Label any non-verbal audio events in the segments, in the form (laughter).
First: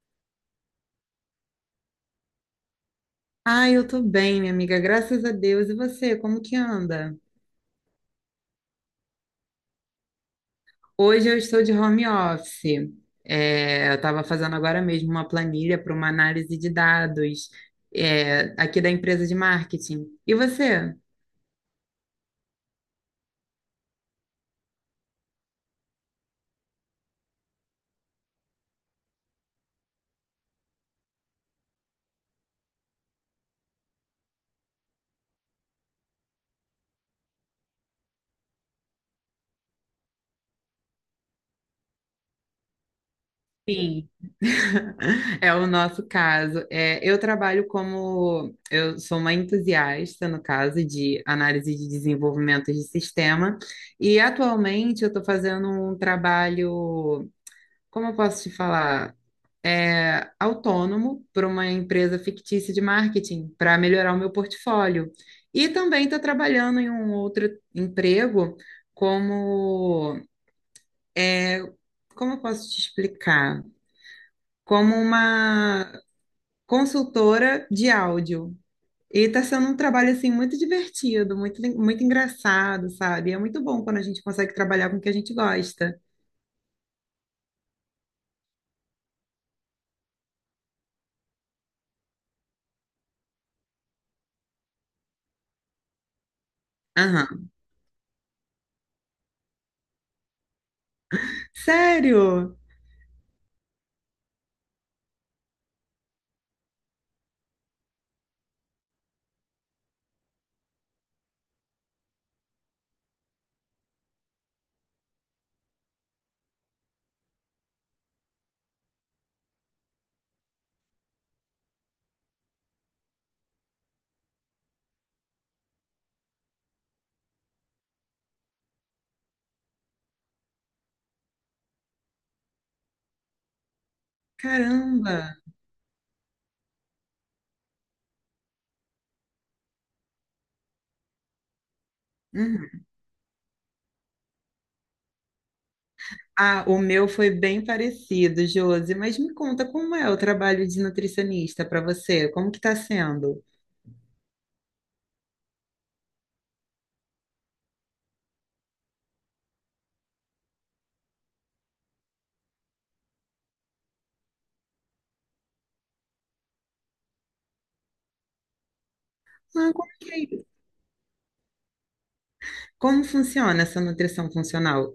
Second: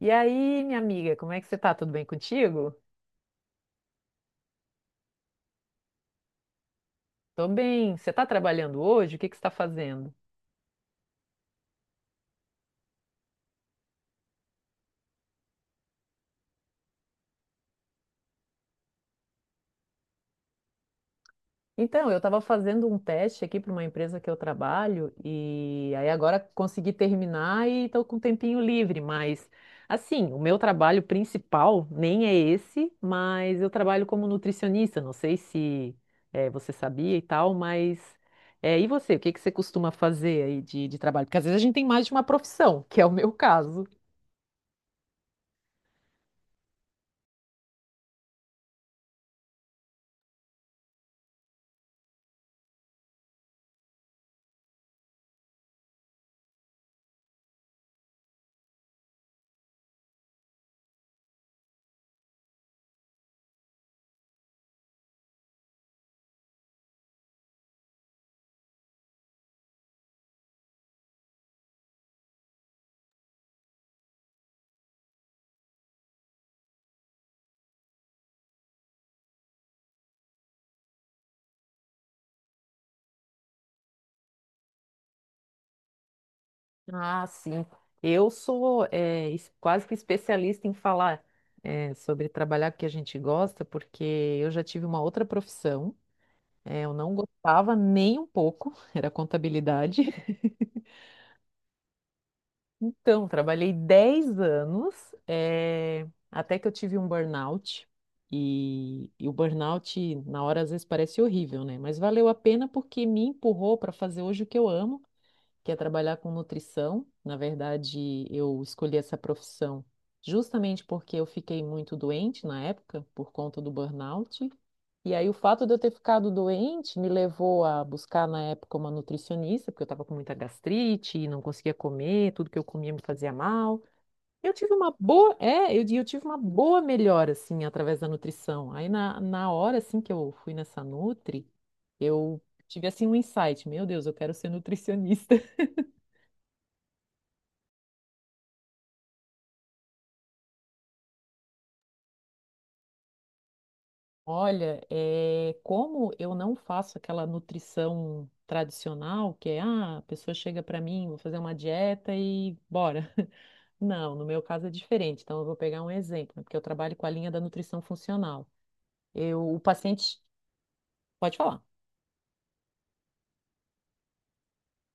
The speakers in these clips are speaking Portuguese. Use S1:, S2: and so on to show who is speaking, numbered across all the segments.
S1: E aí, minha amiga, como é que você tá? Tudo bem contigo?
S2: Ah, eu tô bem, minha amiga, graças a Deus. E você, como que anda?
S1: Tô bem. Você tá trabalhando hoje? O que que você tá fazendo?
S2: Hoje eu estou de home office. Eu estava fazendo agora mesmo uma planilha para uma análise de dados, aqui da empresa de marketing. E você?
S1: Então, eu estava fazendo um teste aqui para uma empresa que eu trabalho e aí agora consegui terminar e estou com um tempinho livre, mas assim, o meu trabalho principal nem é esse, mas eu trabalho como nutricionista, não sei se você sabia e tal, mas e você, o que que você costuma fazer aí de trabalho? Porque às vezes a gente tem mais de uma profissão, que é o meu caso.
S2: Sim. (laughs) É o nosso caso. É, eu trabalho como, eu sou uma entusiasta, no caso, de análise de desenvolvimento de sistema, e atualmente eu estou fazendo um trabalho, como eu posso te falar? Autônomo para uma empresa fictícia de marketing para melhorar o meu portfólio. E também estou trabalhando em um outro emprego como, é, como eu posso te explicar? Como uma consultora de áudio. E está sendo um trabalho assim muito divertido, muito, muito engraçado, sabe? É muito bom quando a gente consegue trabalhar com o que a gente gosta.
S1: Ah, sim. Eu sou quase que especialista em falar sobre trabalhar com o que a gente gosta, porque eu já tive uma outra profissão. Eu não
S2: Aham.
S1: gostava nem um pouco, (laughs) era contabilidade.
S2: Sério?
S1: Então, trabalhei 10 anos, até que eu tive um burnout. E o burnout, na hora, às vezes parece horrível, né? Mas valeu a pena porque me empurrou para fazer hoje o que eu amo, que é trabalhar com nutrição. Na verdade, eu escolhi essa profissão justamente porque eu fiquei muito doente na época, por conta do burnout. E aí, o fato de eu ter ficado doente me levou a buscar, na época, uma nutricionista, porque eu estava com muita gastrite e não conseguia comer, tudo que eu comia me fazia mal. Eu tive uma
S2: Caramba!
S1: boa, é, eu, di- eu tive uma boa melhora, assim, através da nutrição. Aí, na hora, assim, que eu fui nessa Nutri, eu
S2: Uhum.
S1: tive, assim, um insight: meu Deus, eu quero ser nutricionista.
S2: Ah, o meu foi bem parecido, Josi, mas me conta, como é o trabalho de nutricionista para você? Como que está sendo?
S1: Olha, é, como eu não faço aquela nutrição tradicional, que é, ah, a pessoa chega para mim, vou fazer uma dieta e bora. (laughs) Não, no meu caso é diferente. Então, eu vou pegar um exemplo, né, porque eu trabalho com a linha da nutrição funcional. Eu, o
S2: Ah, como que
S1: paciente,
S2: é isso?
S1: pode falar.
S2: Como funciona essa nutrição funcional?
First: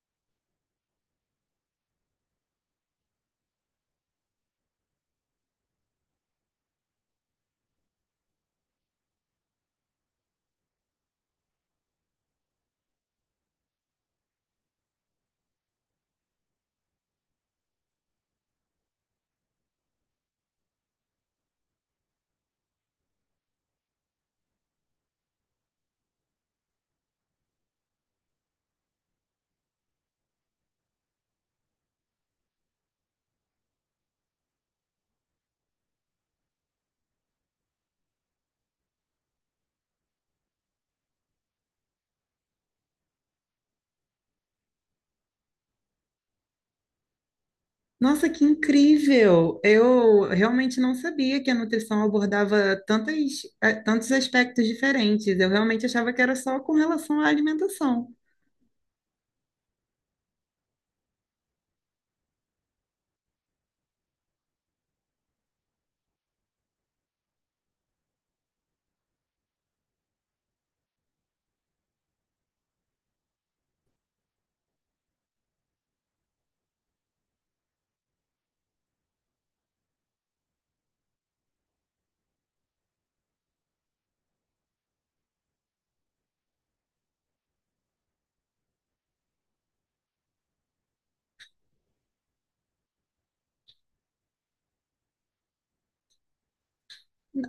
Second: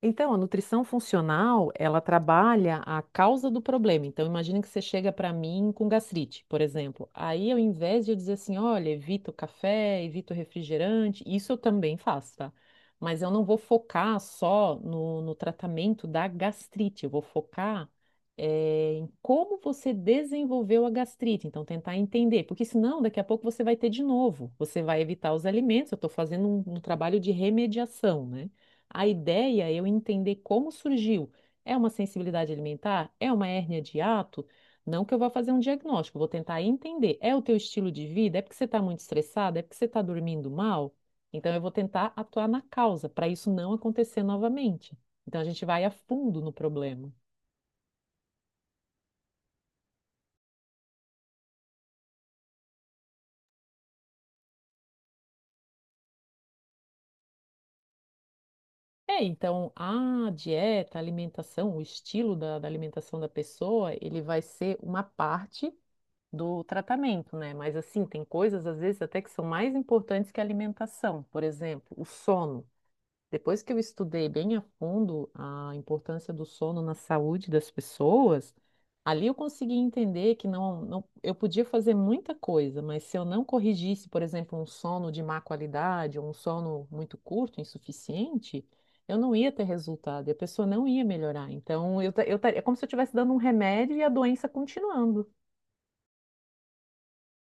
S1: Então, a nutrição funcional, ela trabalha a causa do problema. Então, imagina que você chega para mim com gastrite, por exemplo. Aí, ao invés de eu dizer assim, olha, evita o café, evita o refrigerante, isso eu também faço, tá? Mas eu não vou focar só no tratamento da gastrite, eu vou focar em como você desenvolveu a gastrite. Então, tentar entender, porque senão daqui a pouco você vai ter de novo. Você vai evitar os alimentos, eu estou fazendo um trabalho de remediação, né? A ideia é eu entender como surgiu. É uma sensibilidade alimentar? É uma hérnia de hiato? Não que eu vá fazer um diagnóstico, eu vou tentar entender. É o teu estilo de vida? É porque você está muito estressado? É porque você está dormindo mal? Então eu vou tentar atuar na causa para isso não acontecer novamente. Então a gente vai a fundo no problema.
S2: Nossa, que incrível! Eu realmente não sabia que a nutrição abordava tantas, tantos aspectos diferentes. Eu realmente achava que era só com relação à alimentação.
S1: É, então a dieta, a alimentação, o estilo da alimentação da pessoa, ele vai ser uma parte do tratamento, né? Mas assim, tem coisas às vezes até que são mais importantes que a alimentação. Por exemplo, o sono. Depois que eu estudei bem a fundo a importância do sono na saúde das pessoas, ali eu consegui entender que não, não, eu podia fazer muita coisa, mas se eu não corrigisse, por exemplo, um sono de má qualidade ou um sono muito curto, insuficiente, eu não ia ter resultado e a pessoa não ia melhorar. Então, é como se eu estivesse dando um remédio e a doença continuando.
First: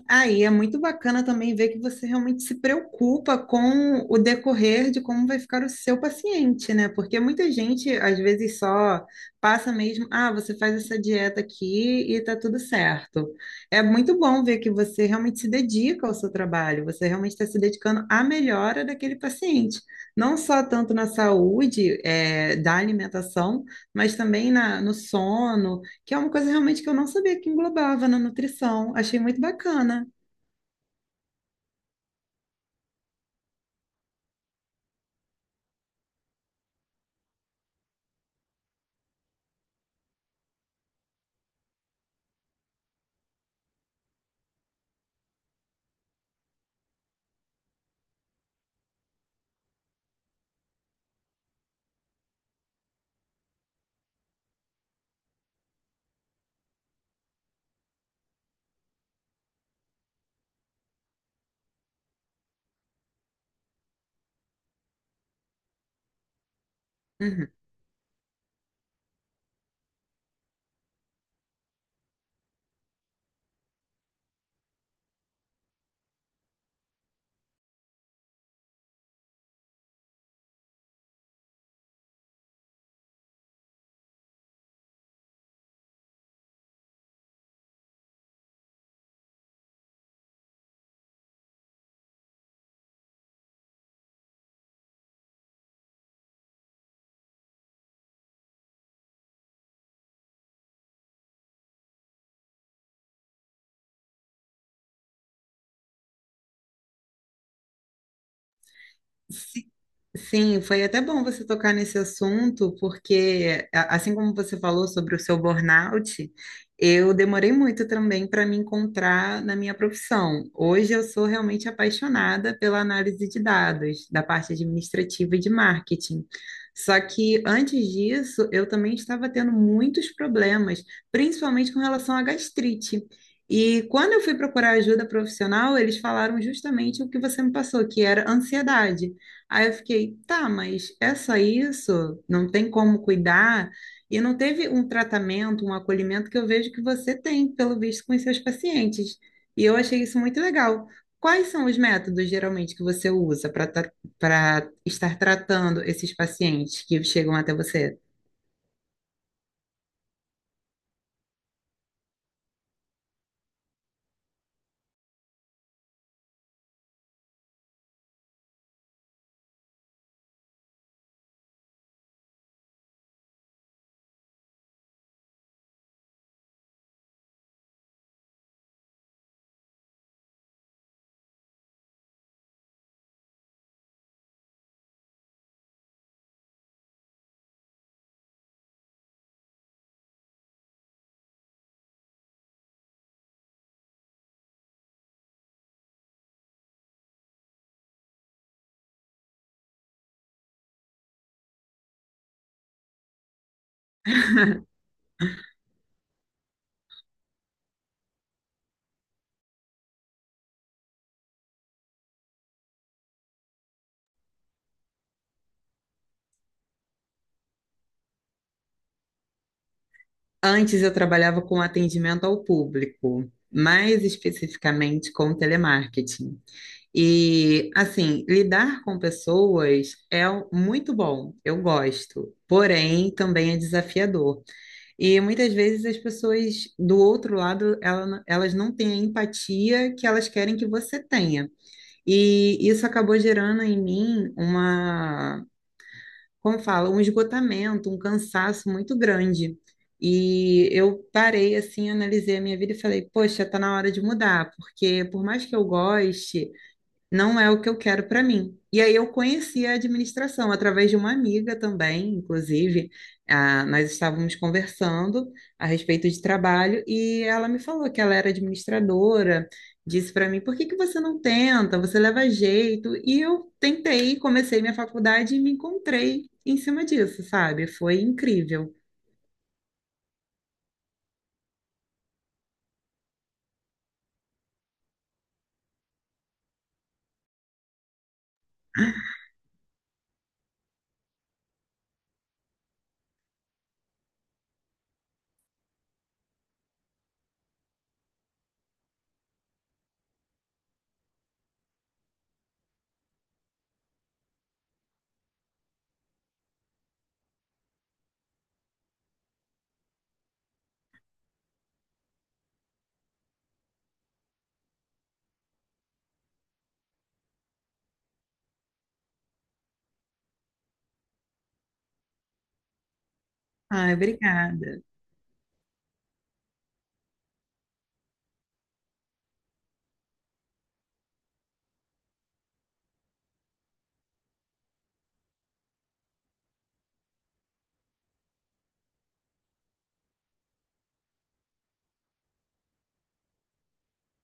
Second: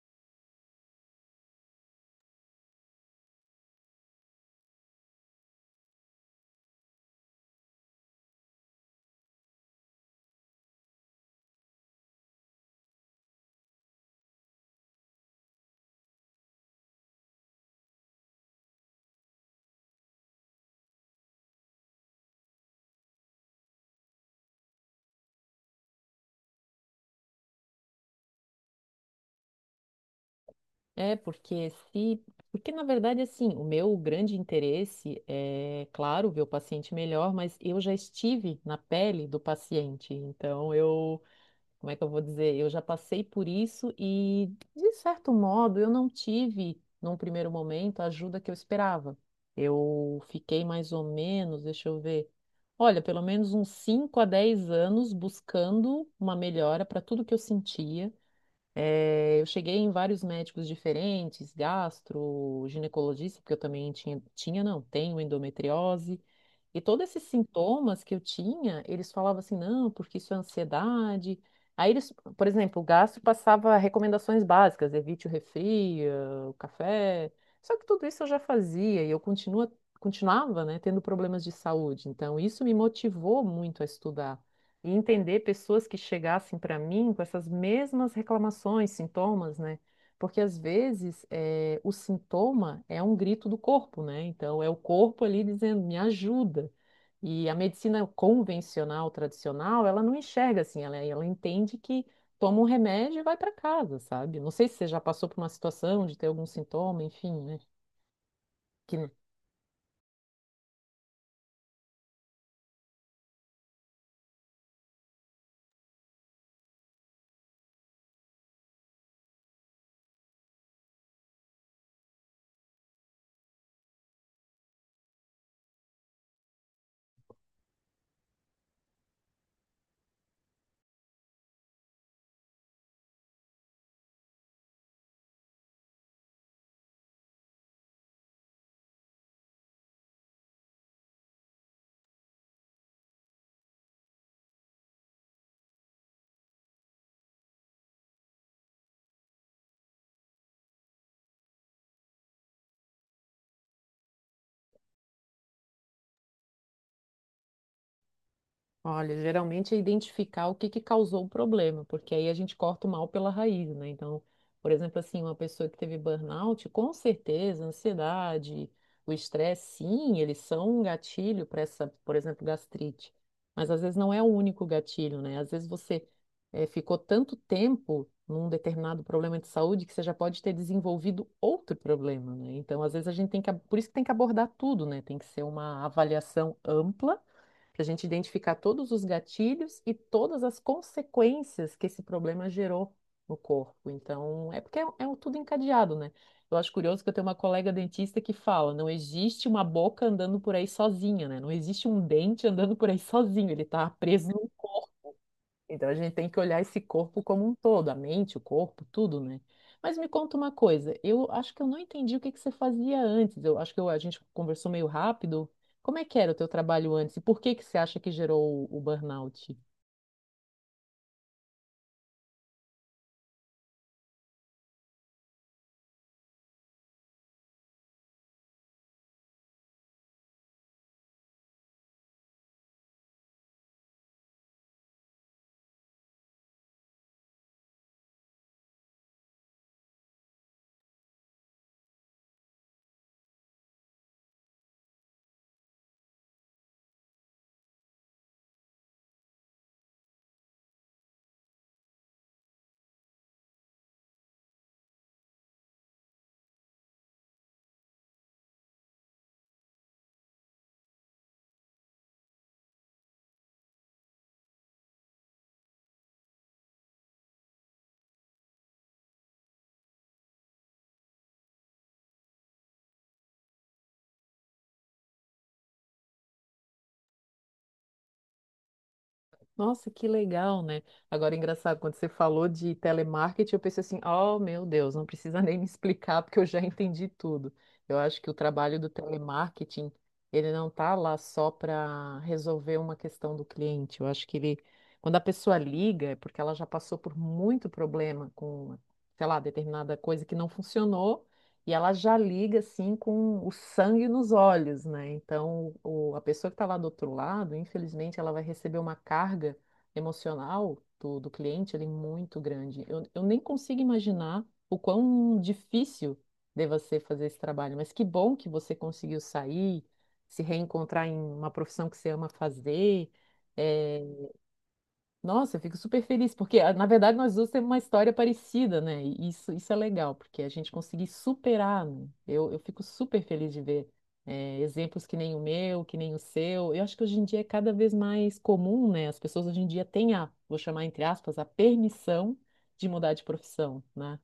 S2: Aí é muito bacana também ver que você realmente se preocupa com o decorrer de como vai ficar o seu paciente, né? Porque muita gente, às vezes, só passa mesmo, ah, você faz essa dieta aqui e tá tudo certo. É muito bom ver que você realmente se dedica ao seu trabalho, você realmente está se dedicando à melhora daquele paciente. Não só tanto na saúde, da alimentação, mas também na, no sono, que é uma coisa realmente que eu não sabia que englobava na nutrição. Achei muito bacana.
S1: É, porque se. Porque, na verdade, assim, o meu grande interesse é, claro, ver o paciente melhor, mas eu já estive na pele do paciente. Então, eu. Como é que eu vou dizer? Eu já passei por isso e, de certo modo, eu não tive, num primeiro momento, a ajuda que eu esperava. Eu fiquei mais ou menos, deixa eu ver. Olha, pelo menos uns 5 a 10 anos buscando uma melhora para tudo que eu sentia. Eu cheguei em vários médicos diferentes, gastro, ginecologista, porque eu também tinha, tinha, não, tenho endometriose. E todos esses
S2: Uhum.
S1: sintomas que eu tinha, eles falavam assim, não, porque isso é ansiedade. Aí eles, por exemplo, o gastro passava recomendações básicas, evite o refri, o café. Só que tudo isso eu já fazia e eu continuava, né, tendo problemas de saúde. Então, isso me motivou muito a estudar e entender pessoas que chegassem para mim com essas mesmas reclamações, sintomas, né? Porque às vezes o sintoma é um grito do corpo, né? Então é o corpo ali dizendo, me ajuda. E a medicina convencional, tradicional, ela não enxerga assim, ela entende que toma um remédio e vai para casa, sabe? Não sei se você já passou por uma situação de ter algum sintoma, enfim, né? Que...
S2: Si- Sim, foi até bom você tocar nesse assunto, porque assim como você falou sobre o seu burnout, eu demorei muito também para me encontrar na minha profissão. Hoje eu sou realmente apaixonada pela análise de dados, da parte administrativa e de marketing. Só que antes disso, eu também estava tendo muitos problemas, principalmente com relação à gastrite. E quando eu fui procurar ajuda profissional, eles falaram justamente o que você me passou, que era ansiedade. Aí eu fiquei, tá, mas é só isso? Não tem como cuidar? E não teve um tratamento, um acolhimento que eu vejo que você tem, pelo visto, com os seus pacientes. E eu achei isso muito legal. Quais são os métodos, geralmente, que você usa para estar tratando esses pacientes que chegam até você?
S1: Olha, geralmente é identificar o que que causou o problema, porque aí a gente corta o mal pela raiz, né? Então, por exemplo, assim, uma pessoa que teve burnout, com certeza, a ansiedade, o estresse, sim, eles são um gatilho para essa, por exemplo, gastrite. Mas às vezes não é o único gatilho, né? Às vezes você ficou tanto tempo num determinado problema de saúde que você já pode ter desenvolvido outro problema, né? Então, às vezes a gente tem que, por isso que tem que abordar tudo, né? Tem que ser uma avaliação ampla para a gente identificar todos os gatilhos e todas as consequências que esse problema gerou no corpo. Então, é porque é um tudo encadeado, né? Eu acho curioso que eu tenho uma colega dentista que fala: não existe uma boca andando por aí sozinha, né? Não existe um dente andando por aí sozinho, ele está preso num...
S2: (laughs)
S1: Então a gente tem que olhar esse corpo como um todo, a mente, o corpo, tudo, né? Mas me conta uma coisa, eu acho que eu não entendi o que que você fazia antes. Eu acho que a gente conversou meio rápido. Como é que era o teu trabalho antes e por que que você acha que gerou o burnout?
S2: Antes eu trabalhava com atendimento ao público, mais especificamente com telemarketing. E, assim, lidar com pessoas é muito bom, eu gosto, porém também é desafiador. E muitas vezes as pessoas do outro lado, elas não têm a empatia que elas querem que você tenha. E isso acabou gerando em mim uma, como fala, um esgotamento, um cansaço muito grande. E eu parei assim, analisei a minha vida e falei, poxa, tá na hora de mudar, porque por mais que eu goste, não é o que eu quero para mim. E aí eu conheci a administração através de uma amiga também, inclusive. Ah, nós estávamos conversando a respeito de trabalho e ela me falou que ela era administradora, disse para mim, por que que você não tenta? Você leva jeito. E eu tentei, comecei minha faculdade e me encontrei em cima disso, sabe? Foi incrível.
S1: Nossa, que legal, né? Agora, engraçado, quando você falou de telemarketing, eu pensei assim, oh, meu Deus, não precisa (laughs) nem me explicar, porque eu já entendi tudo. Eu acho que o trabalho do telemarketing, ele não tá lá só para resolver uma questão do cliente. Eu acho que ele, quando a pessoa liga, é porque ela já passou por muito problema com, sei lá, determinada coisa que não funcionou, e ela já liga assim com o sangue nos olhos, né? Então, a pessoa que está lá do outro lado, infelizmente, ela vai receber uma carga emocional do cliente ali muito grande. Eu nem consigo imaginar o quão difícil deva ser fazer esse trabalho, mas que bom que você conseguiu sair, se reencontrar em uma profissão que você ama fazer.
S2: Ai,
S1: Eh,
S2: obrigada.
S1: Nossa, eu fico super feliz, porque na verdade nós duas temos uma história parecida, né? E isso é legal, porque a gente conseguir superar, né? Eu fico super feliz de ver exemplos que nem o meu, que nem o seu. Eu acho que hoje em dia é cada vez mais comum, né? As pessoas hoje em dia têm a, vou chamar entre aspas, a permissão de mudar de profissão, né?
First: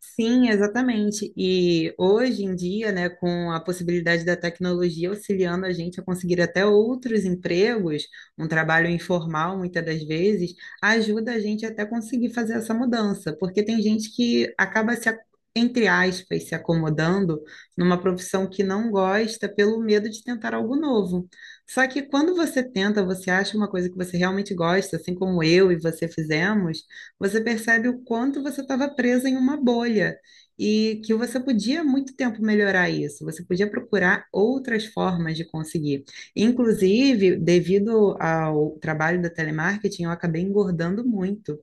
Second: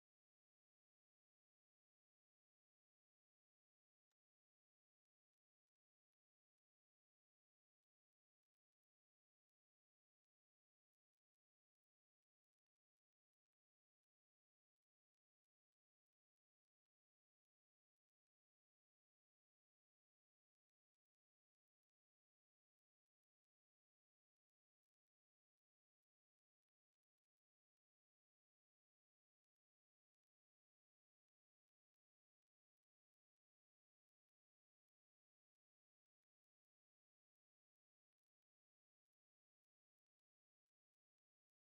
S2: Sim, exatamente. E hoje em dia, né, com a possibilidade da tecnologia auxiliando a gente a conseguir até outros empregos, um trabalho informal muitas das vezes, ajuda a gente até conseguir fazer essa mudança, porque tem gente que acaba se, entre aspas, se acomodando numa profissão que não gosta pelo medo de tentar algo novo. Só que quando você tenta, você acha uma coisa que você realmente gosta, assim como eu e você fizemos, você percebe o quanto você estava presa em uma bolha e que você podia há muito tempo melhorar isso, você podia procurar outras formas de conseguir. Inclusive, devido ao trabalho da telemarketing, eu acabei engordando muito.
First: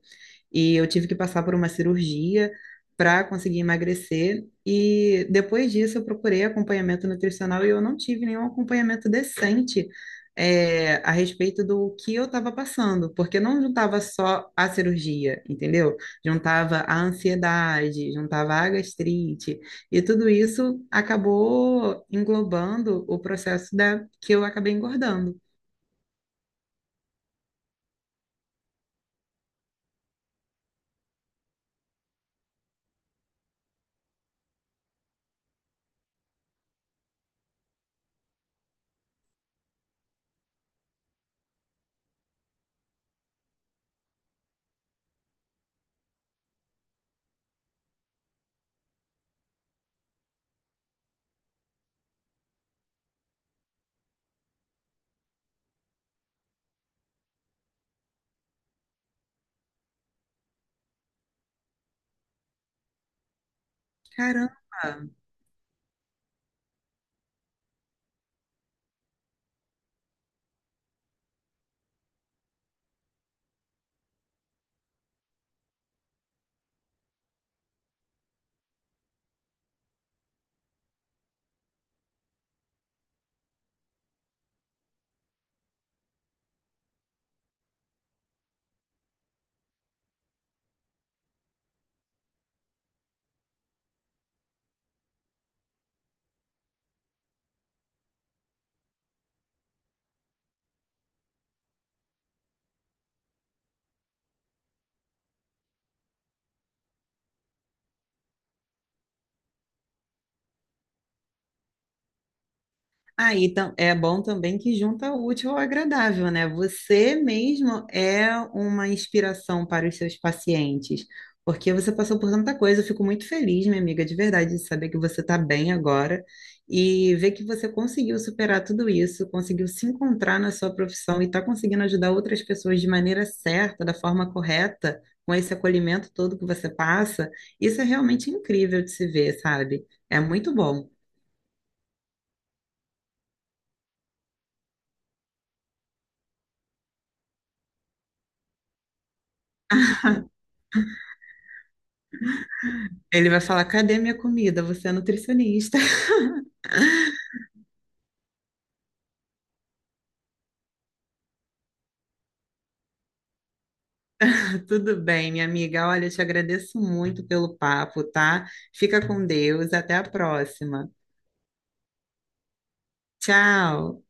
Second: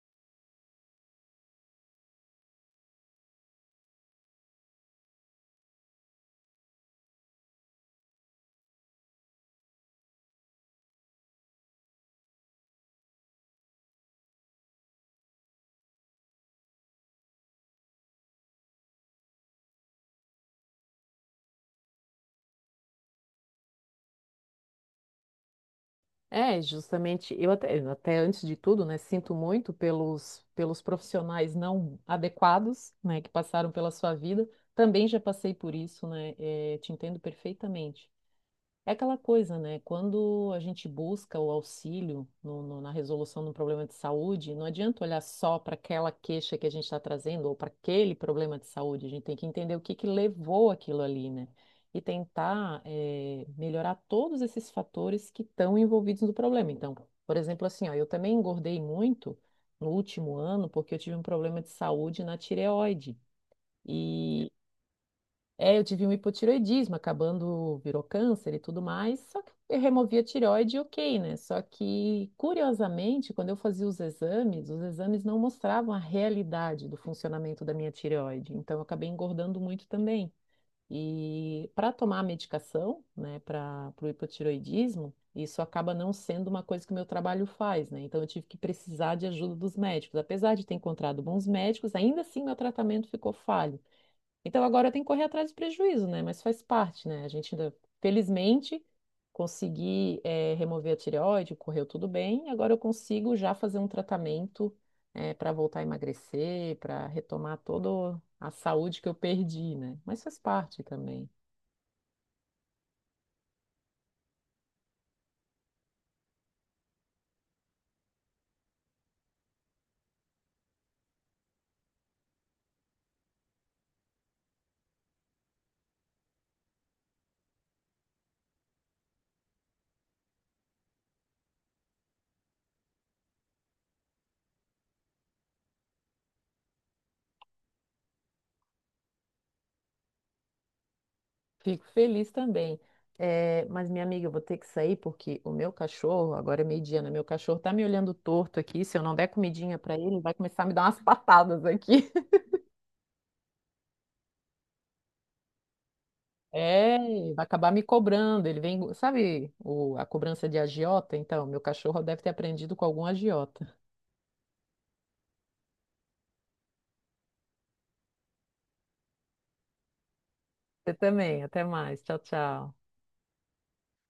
S2: E eu tive que passar por uma cirurgia para conseguir emagrecer. E depois disso, eu procurei acompanhamento nutricional e eu não tive nenhum acompanhamento decente, a respeito do que eu estava passando, porque não juntava só a cirurgia, entendeu? Juntava a ansiedade, juntava a gastrite, e tudo isso acabou englobando o processo da, que eu acabei engordando.
S1: É, justamente, eu até antes de tudo, né, sinto muito pelos profissionais não adequados, né, que passaram pela sua vida. Também já passei por isso, né, te entendo perfeitamente. É aquela coisa, né? Quando a gente busca o auxílio na resolução de um problema de saúde, não adianta olhar só para aquela queixa que a gente está trazendo ou para aquele problema de saúde. A gente tem que entender o que que levou aquilo ali, né? E tentar, melhorar todos esses fatores que estão envolvidos no problema. Então, por exemplo, assim, ó, eu também engordei muito no último ano porque eu tive um problema de saúde na tireoide.
S2: Caramba!
S1: É, eu tive um hipotireoidismo, acabando virou câncer e tudo mais, só que eu removi a tireoide, e ok, né? Só que, curiosamente, quando eu fazia os exames não mostravam a realidade do funcionamento da minha tireoide, então eu acabei engordando muito também. E para tomar a medicação, né, para o hipotireoidismo, isso acaba não sendo uma coisa que o meu trabalho faz, né? Então eu tive que precisar de ajuda dos médicos. Apesar de ter encontrado bons médicos, ainda assim meu tratamento ficou falho. Então agora eu tenho que correr atrás do prejuízo, né? Mas faz parte, né? A gente ainda, felizmente, consegui, remover a tireoide, correu tudo bem. Agora eu consigo já fazer um tratamento para voltar a emagrecer, para retomar toda a saúde que eu perdi, né? Mas faz parte também.
S2: É bom também que junta o útil ao agradável, né? Você mesmo é uma inspiração para os seus pacientes, porque você passou por tanta coisa. Eu fico muito feliz, minha amiga, de verdade, de saber que você está bem agora e ver que você conseguiu superar tudo isso, conseguiu se encontrar na sua profissão e está conseguindo ajudar outras pessoas de maneira certa, da forma correta, com esse acolhimento todo que você passa. Isso é realmente incrível de se ver, sabe? É muito bom.
S1: Fico feliz também. Mas, minha amiga, eu vou ter que sair porque o meu cachorro, agora é meio-dia, né? Meu cachorro tá me olhando torto aqui. Se eu não der comidinha para ele, ele vai começar a me dar umas (laughs) patadas aqui.
S2: Ele vai falar: cadê minha comida? Você é nutricionista.
S1: É, vai acabar me cobrando. Ele vem, sabe, a cobrança de agiota? Então, meu cachorro deve ter aprendido com algum agiota.
S2: (laughs) Tudo bem, minha amiga. Olha, eu te agradeço muito pelo papo, tá? Fica com Deus. Até a próxima.
S1: Você também, até mais. Tchau, tchau.
S2: Tchau.